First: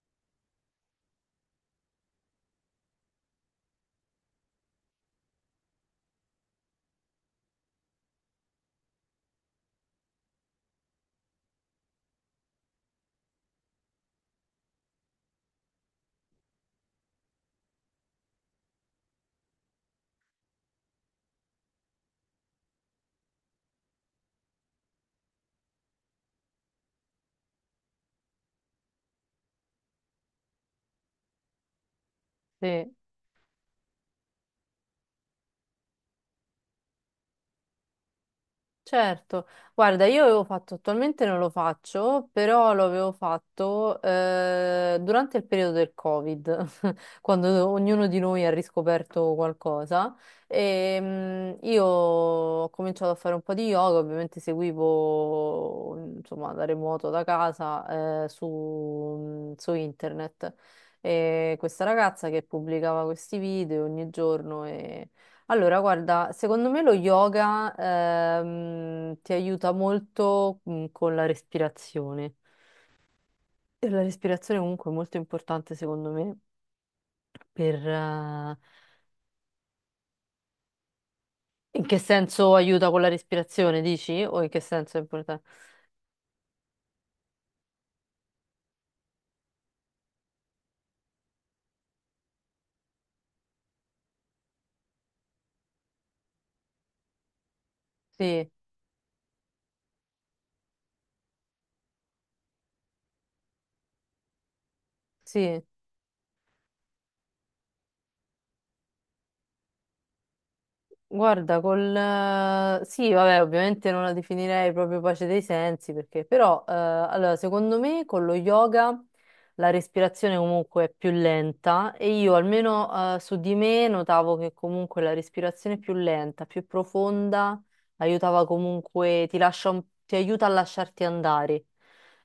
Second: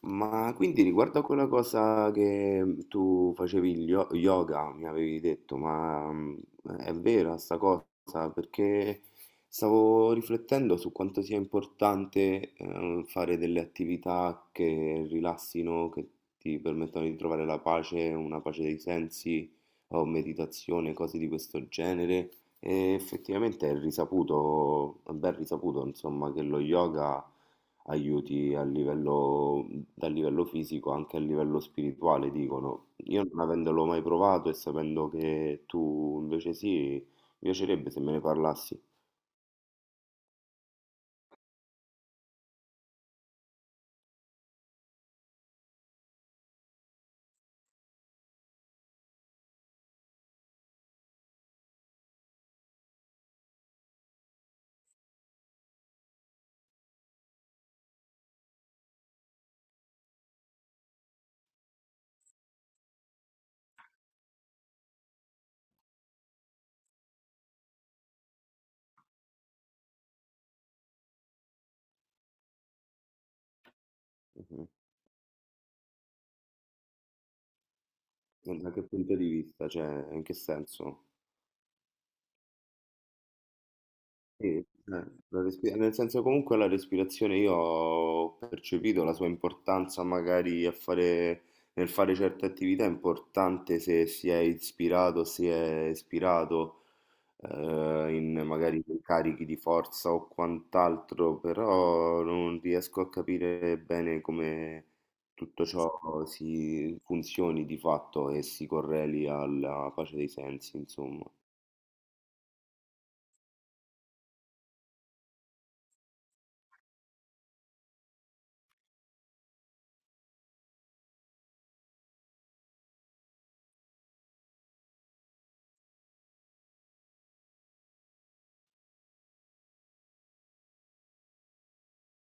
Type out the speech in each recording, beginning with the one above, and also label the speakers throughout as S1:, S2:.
S1: Ma quindi riguardo a quella cosa che tu facevi il yoga, mi avevi detto, è vera sta cosa? Perché stavo riflettendo su quanto sia importante fare delle attività che rilassino, che ti permettano di trovare la pace, una pace dei sensi, o meditazione, cose di questo genere. E effettivamente è risaputo, è ben risaputo, insomma, che lo yoga aiuti a livello, dal livello fisico anche a livello spirituale, dicono.
S2: Sì,
S1: Io non avendolo mai provato e sapendo che tu invece sì, mi piacerebbe se me ne parlassi.
S2: certo. Guarda, io avevo fatto, attualmente non lo faccio, però lo avevo fatto durante il periodo del Covid. Quando ognuno di noi ha riscoperto qualcosa. E, io ho cominciato a fare un po' di yoga, ovviamente seguivo insomma da remoto da casa su internet. E questa ragazza che pubblicava questi video ogni giorno e allora, guarda, secondo me lo yoga ti aiuta molto con la respirazione. E la respirazione
S1: Mhm.
S2: comunque è molto importante secondo me per.
S1: Da che punto di vista? Cioè, in che senso?
S2: In che senso aiuta con la respirazione, dici? O
S1: Sì,
S2: in che senso è importante?
S1: nel senso comunque la respirazione io ho percepito la sua importanza magari a fare, nel fare certe attività, è importante se si è ispirato, in
S2: Sì,
S1: magari carichi di forza o quant'altro, però non riesco a capire bene come
S2: sì.
S1: tutto ciò si funzioni di fatto e si correli alla pace dei sensi, insomma.
S2: Guarda, sì, vabbè, ovviamente non la definirei proprio pace dei sensi, perché però, allora, secondo me con lo yoga la respirazione comunque è più lenta e io almeno su di me notavo che comunque la respirazione più lenta, più profonda, aiutava comunque, ti lascia ti aiuta a lasciarti andare,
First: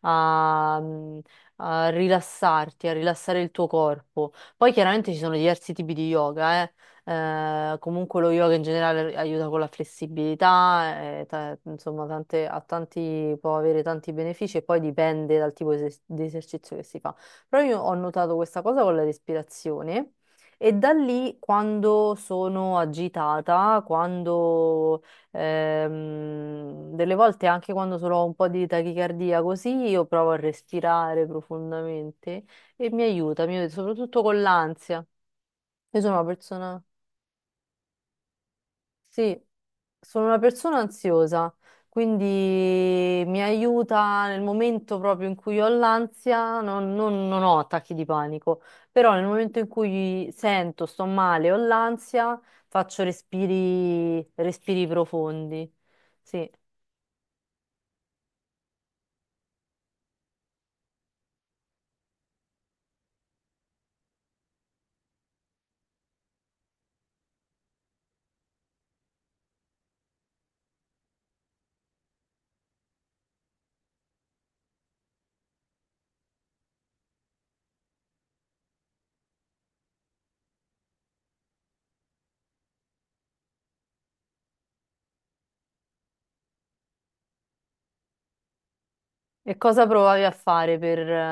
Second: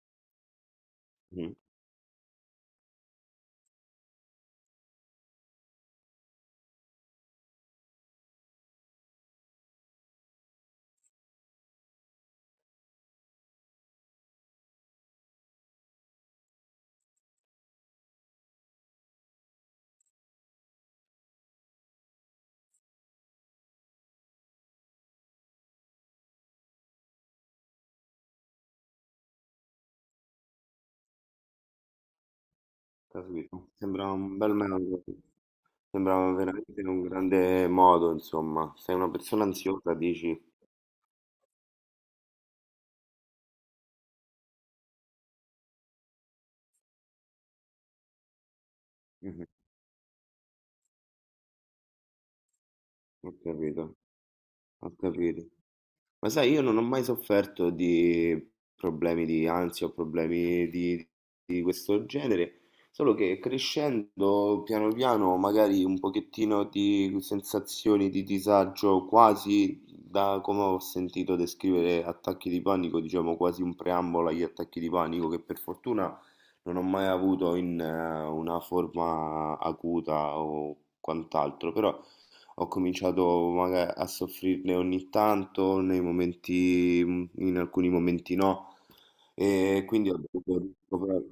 S2: a
S1: Mm,
S2: a rilassarti, a rilassare il tuo corpo. Poi chiaramente ci sono diversi tipi di yoga, eh. Comunque lo yoga in generale aiuta con la flessibilità, insomma, può avere tanti benefici e poi dipende dal tipo di esercizio che si fa. Però io ho notato questa cosa con la respirazione e da lì quando sono agitata, quando delle volte anche quando solo ho un po' di tachicardia così, io provo a respirare profondamente e mi
S1: capito.
S2: aiuta
S1: Sembra
S2: soprattutto
S1: un
S2: con
S1: bel
S2: l'ansia.
S1: metodo.
S2: Io sono una
S1: Sembrava veramente
S2: persona,
S1: un grande modo, insomma. Sei una
S2: sì,
S1: persona ansiosa,
S2: sono una
S1: dici?
S2: persona ansiosa, quindi mi aiuta nel momento proprio in cui ho l'ansia, non ho attacchi di panico, però nel
S1: Mhm.
S2: momento in cui sento, sto male, ho l'ansia, faccio
S1: Ho capito,
S2: respiri, respiri
S1: ho capito.
S2: profondi.
S1: Ma
S2: Sì.
S1: sai, io non ho mai sofferto di problemi di ansia o problemi di questo genere, solo che crescendo piano piano magari un pochettino di sensazioni di disagio, quasi da come ho sentito descrivere attacchi di panico, diciamo quasi un preambolo agli attacchi di panico, che per fortuna non ho mai avuto in una forma acuta o quant'altro, però ho cominciato maga a soffrirne ogni tanto, nei momenti in alcuni momenti no,
S2: E
S1: e
S2: cosa
S1: quindi ho
S2: provavi a
S1: dovuto
S2: fare
S1: ricoprire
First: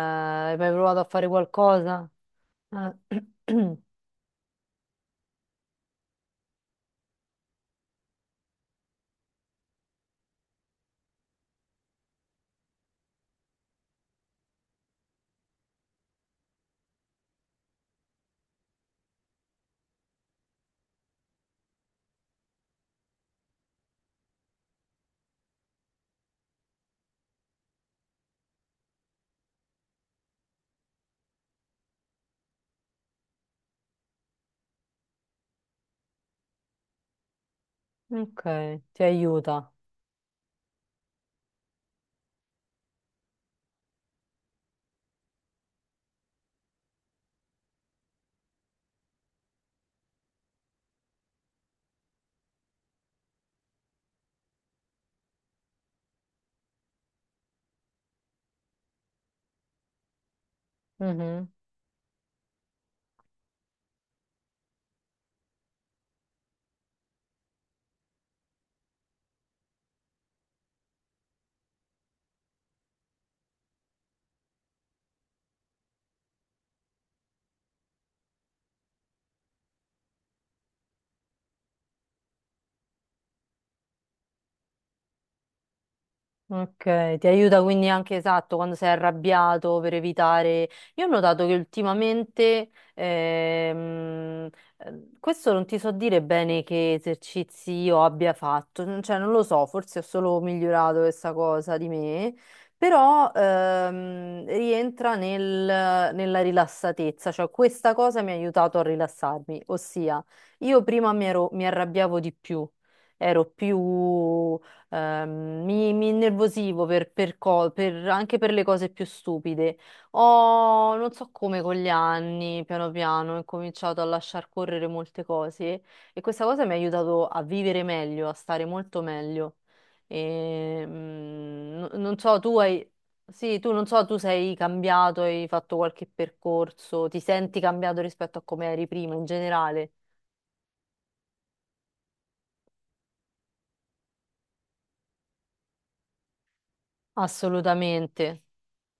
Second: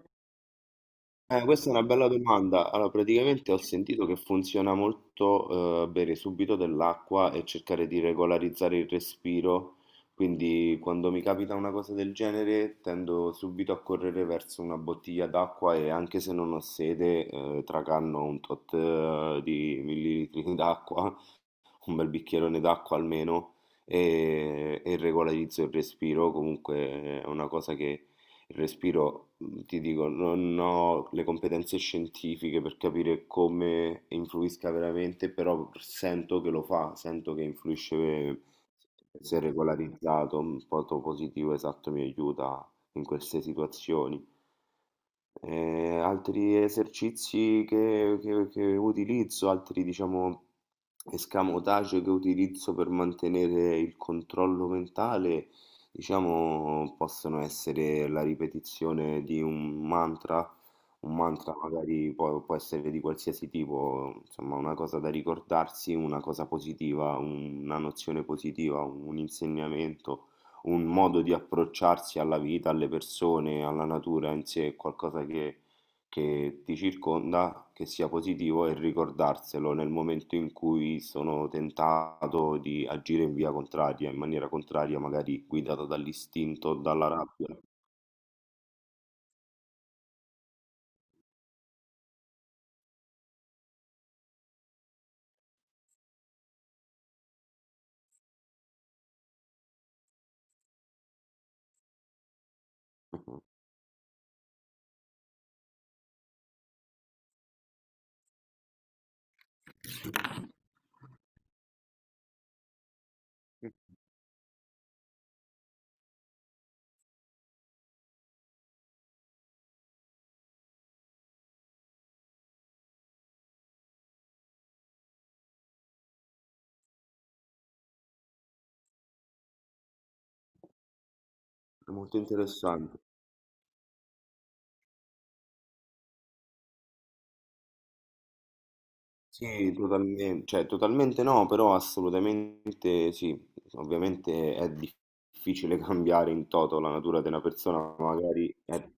S2: hai mai provato a fare
S1: questa è una
S2: qualcosa?
S1: bella domanda. Allora,
S2: Ah,
S1: praticamente ho sentito che funziona molto, bere subito dell'acqua e cercare di regolarizzare il respiro, quindi quando mi capita una cosa del genere tendo subito a correre verso una bottiglia d'acqua e anche se non ho sede, tracanno un tot di millilitri d'acqua, un bel bicchierone d'acqua almeno, e regolarizzo il respiro. Comunque è una cosa che il respiro, ti dico, non ho le competenze scientifiche per capire come influisca veramente, però sento che lo fa, sento che influisce
S2: Ok, ti
S1: se
S2: aiuta.
S1: regolarizzato, un po' positivo, esatto, mi aiuta in queste situazioni. Altri esercizi che utilizzo, altri diciamo escamotage che utilizzo per mantenere il controllo mentale, diciamo possono essere la ripetizione di un
S2: Mhm.
S1: mantra magari può essere di qualsiasi tipo, insomma una cosa da ricordarsi, una cosa positiva, una nozione positiva, un insegnamento, un modo di approcciarsi alla vita, alle persone, alla natura in sé, è qualcosa che ti circonda, che sia positivo, e ricordarselo nel momento in cui sono tentato di agire in via contraria, in maniera contraria, magari guidato dall'istinto o dalla
S2: Ok, ti
S1: rabbia. È
S2: aiuta quindi anche esatto quando sei arrabbiato per evitare. Io ho notato che ultimamente, questo non ti so dire bene che esercizi io abbia fatto, cioè non lo so, forse ho solo migliorato questa cosa di me, però rientra nella rilassatezza, cioè questa cosa mi ha aiutato a rilassarmi, ossia io prima mi arrabbiavo di più, ero più. Mi innervosivo anche per le cose più stupide. Ho, non so come, con gli anni, piano piano, ho incominciato a lasciar correre molte cose e questa cosa mi ha aiutato a vivere meglio, a stare molto meglio. E,
S1: molto
S2: non so, tu hai...
S1: interessante.
S2: Sì, tu non so, tu sei cambiato, hai fatto qualche percorso, ti senti cambiato rispetto a come eri prima in
S1: Sì,
S2: generale?
S1: totalmente, cioè totalmente no, però assolutamente sì. Ovviamente è difficile cambiare in toto la natura di una persona,
S2: Assolutamente,
S1: magari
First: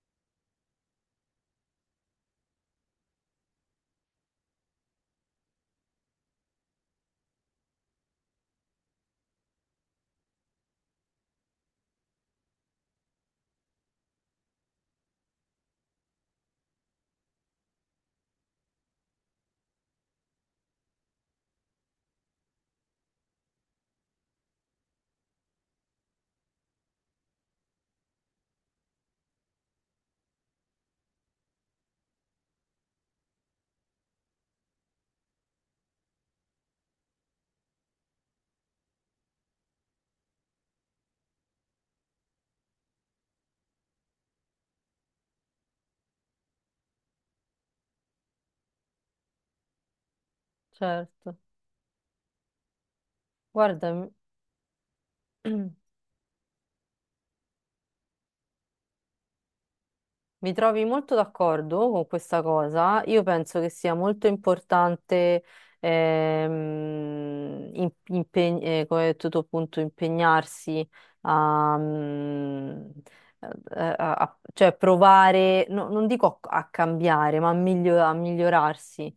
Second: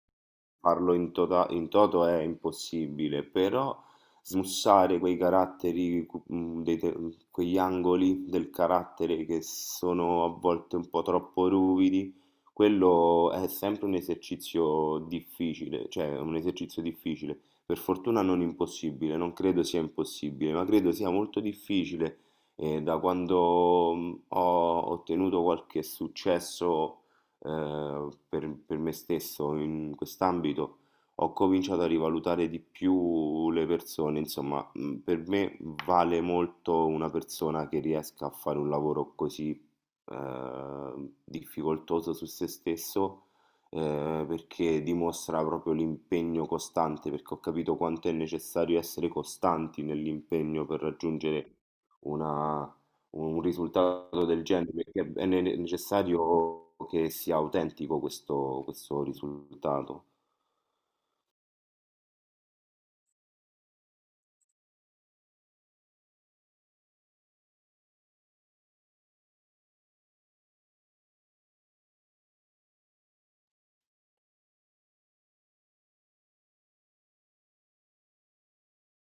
S1: farlo in toto è impossibile, però smussare quei caratteri, quegli angoli del carattere che sono a volte un po' troppo ruvidi, quello è sempre un esercizio difficile, cioè un esercizio difficile. Per fortuna non impossibile, non credo sia impossibile, ma credo sia molto difficile e da quando ho ottenuto qualche successo per me stesso in quest'ambito, ho cominciato a rivalutare di più le persone. Insomma, per me vale molto una persona che riesca a fare un lavoro così difficoltoso su se stesso, perché dimostra proprio l'impegno costante, perché ho capito quanto è necessario essere costanti nell'impegno per
S2: certo.
S1: raggiungere una- un
S2: Guarda,
S1: risultato del genere, perché è necessario che sia autentico questo, questo risultato.
S2: mi trovi molto d'accordo con questa cosa. Io penso che sia molto importante come hai detto tu, appunto, impegnarsi a, mm, a- a- a- cioè provare, non dico a cambiare, ma a a migliorarsi.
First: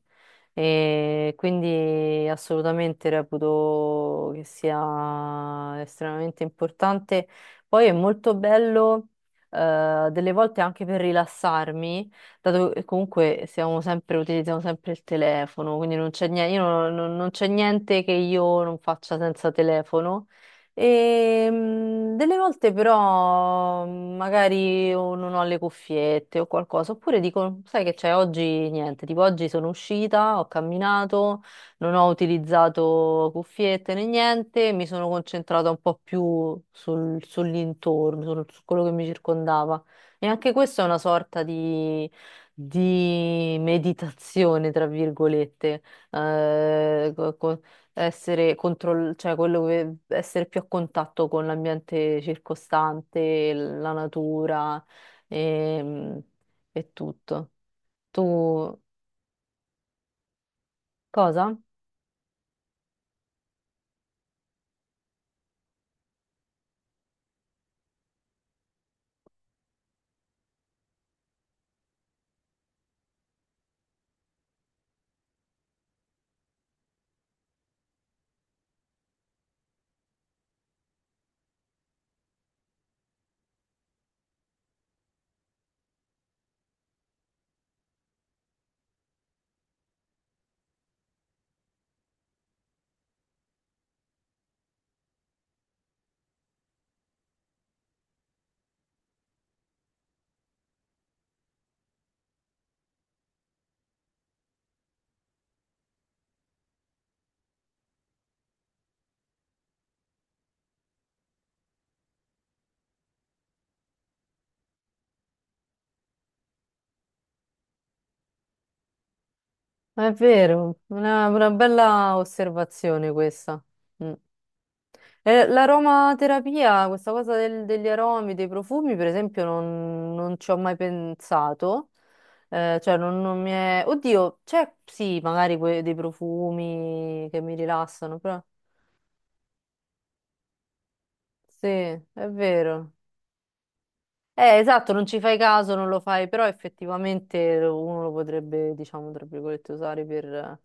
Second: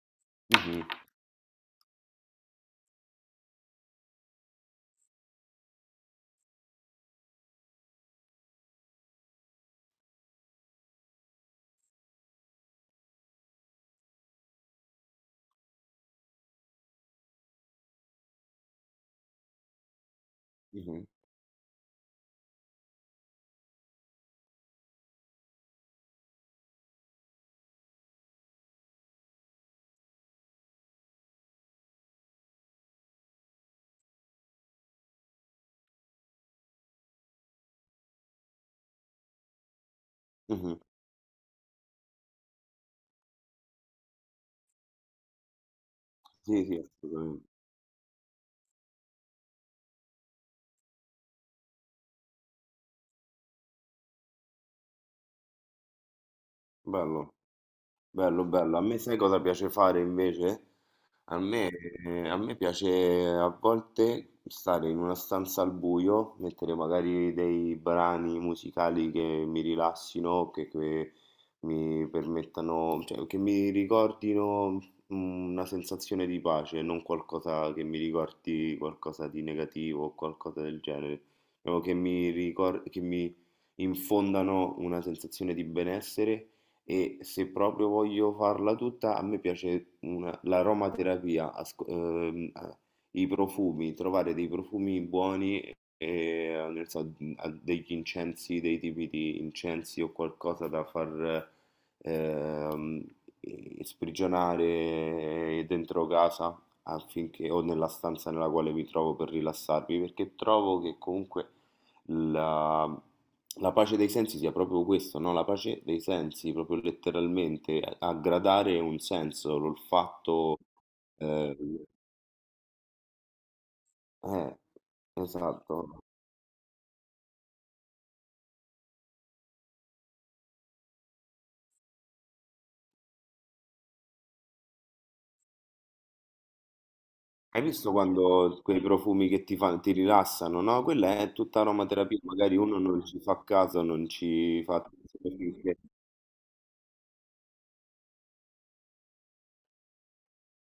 S1: Mhm,
S2: E quindi assolutamente reputo che sia estremamente importante. Poi è molto bello, delle volte anche per rilassarmi, dato che comunque siamo sempre, utilizziamo sempre il telefono, quindi non c'è niente, io non, non- non c'è niente che io non faccia senza telefono.
S1: mhm,
S2: E, delle volte però magari o non ho le cuffiette o qualcosa, oppure dico, sai che c'è, oggi niente, tipo oggi sono uscita, ho camminato, non ho utilizzato cuffiette né niente, mi sono concentrata un po' più sull'intorno, su quello che mi circondava. E anche
S1: mhm.
S2: questa è una sorta di meditazione, tra virgolette.
S1: Sì, sì,
S2: Eh, co-
S1: assolutamente.
S2: co- essere cioè essere più a contatto con l'ambiente circostante, la natura ehm, e,
S1: Bello,
S2: tutto.
S1: bello, bello.
S2: Tu
S1: A me sai cosa piace fare invece? A
S2: cosa?
S1: me, a me piace a volte stare in una stanza al buio, mettere magari dei brani musicali che mi rilassino, che mi permettano, cioè che mi ricordino una sensazione di pace, non qualcosa che mi ricordi qualcosa di negativo o qualcosa del genere, o che mi infondano una sensazione di benessere, e se proprio voglio farla tutta, a me piace l'aromaterapia, i profumi, trovare dei profumi buoni, e, nel senso, degli incensi, dei tipi di incensi o qualcosa da far ehm, sprigionare dentro casa affinché, o nella stanza nella quale mi trovo per rilassarmi, perché trovo che comunque la, la pace dei sensi sia proprio questo, no? La pace dei sensi, proprio letteralmente, a gradare un senso,
S2: È
S1: l'olfatto.
S2: vero, una
S1: Eh,
S2: bella osservazione questa. Mm.
S1: eh, esatto.
S2: L'aromaterapia, questa cosa degli aromi, dei profumi, per esempio, non ci ho mai pensato. Cioè, non mi è... Oddio, c'è sì, magari dei profumi che mi
S1: Hai visto
S2: rilassano, però...
S1: quando quei profumi che ti fanno, ti rilassano, no? Quella è tutta
S2: Sì, è
S1: aromaterapia, magari uno
S2: vero.
S1: non ci fa caso, non
S2: Eh,
S1: ci fa
S2: esatto, non ci fai
S1: attenzione,
S2: caso,
S1: perché
S2: non lo fai, però effettivamente uno lo potrebbe, diciamo, tra virgolette, usare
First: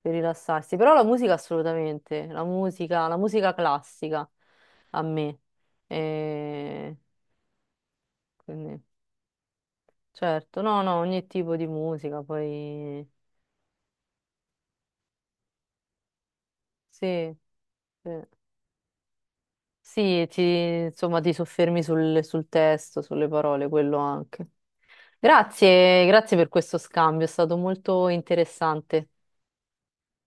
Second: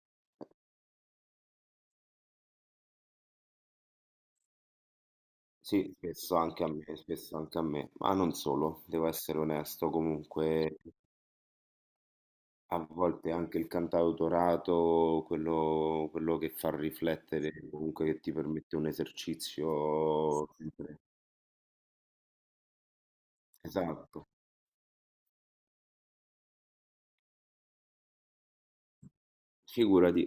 S2: per rilassarsi. Però la musica assolutamente, la musica classica a me.
S1: sì, spesso anche a me,
S2: Eh,
S1: spesso anche a me, ma non
S2: quindi,
S1: solo, devo essere onesto
S2: certo,
S1: comunque.
S2: no, no, ogni tipo di musica,
S1: A
S2: poi
S1: volte anche il cantautorato, quello che fa
S2: sì,
S1: riflettere, comunque
S2: sì,
S1: che ti permette un
S2: sì, ti,
S1: esercizio sempre.
S2: insomma, ti soffermi sul testo, sulle parole, quello
S1: Esatto.
S2: anche. Grazie, grazie per questo scambio, è stato molto interessante.
S1: Figurati,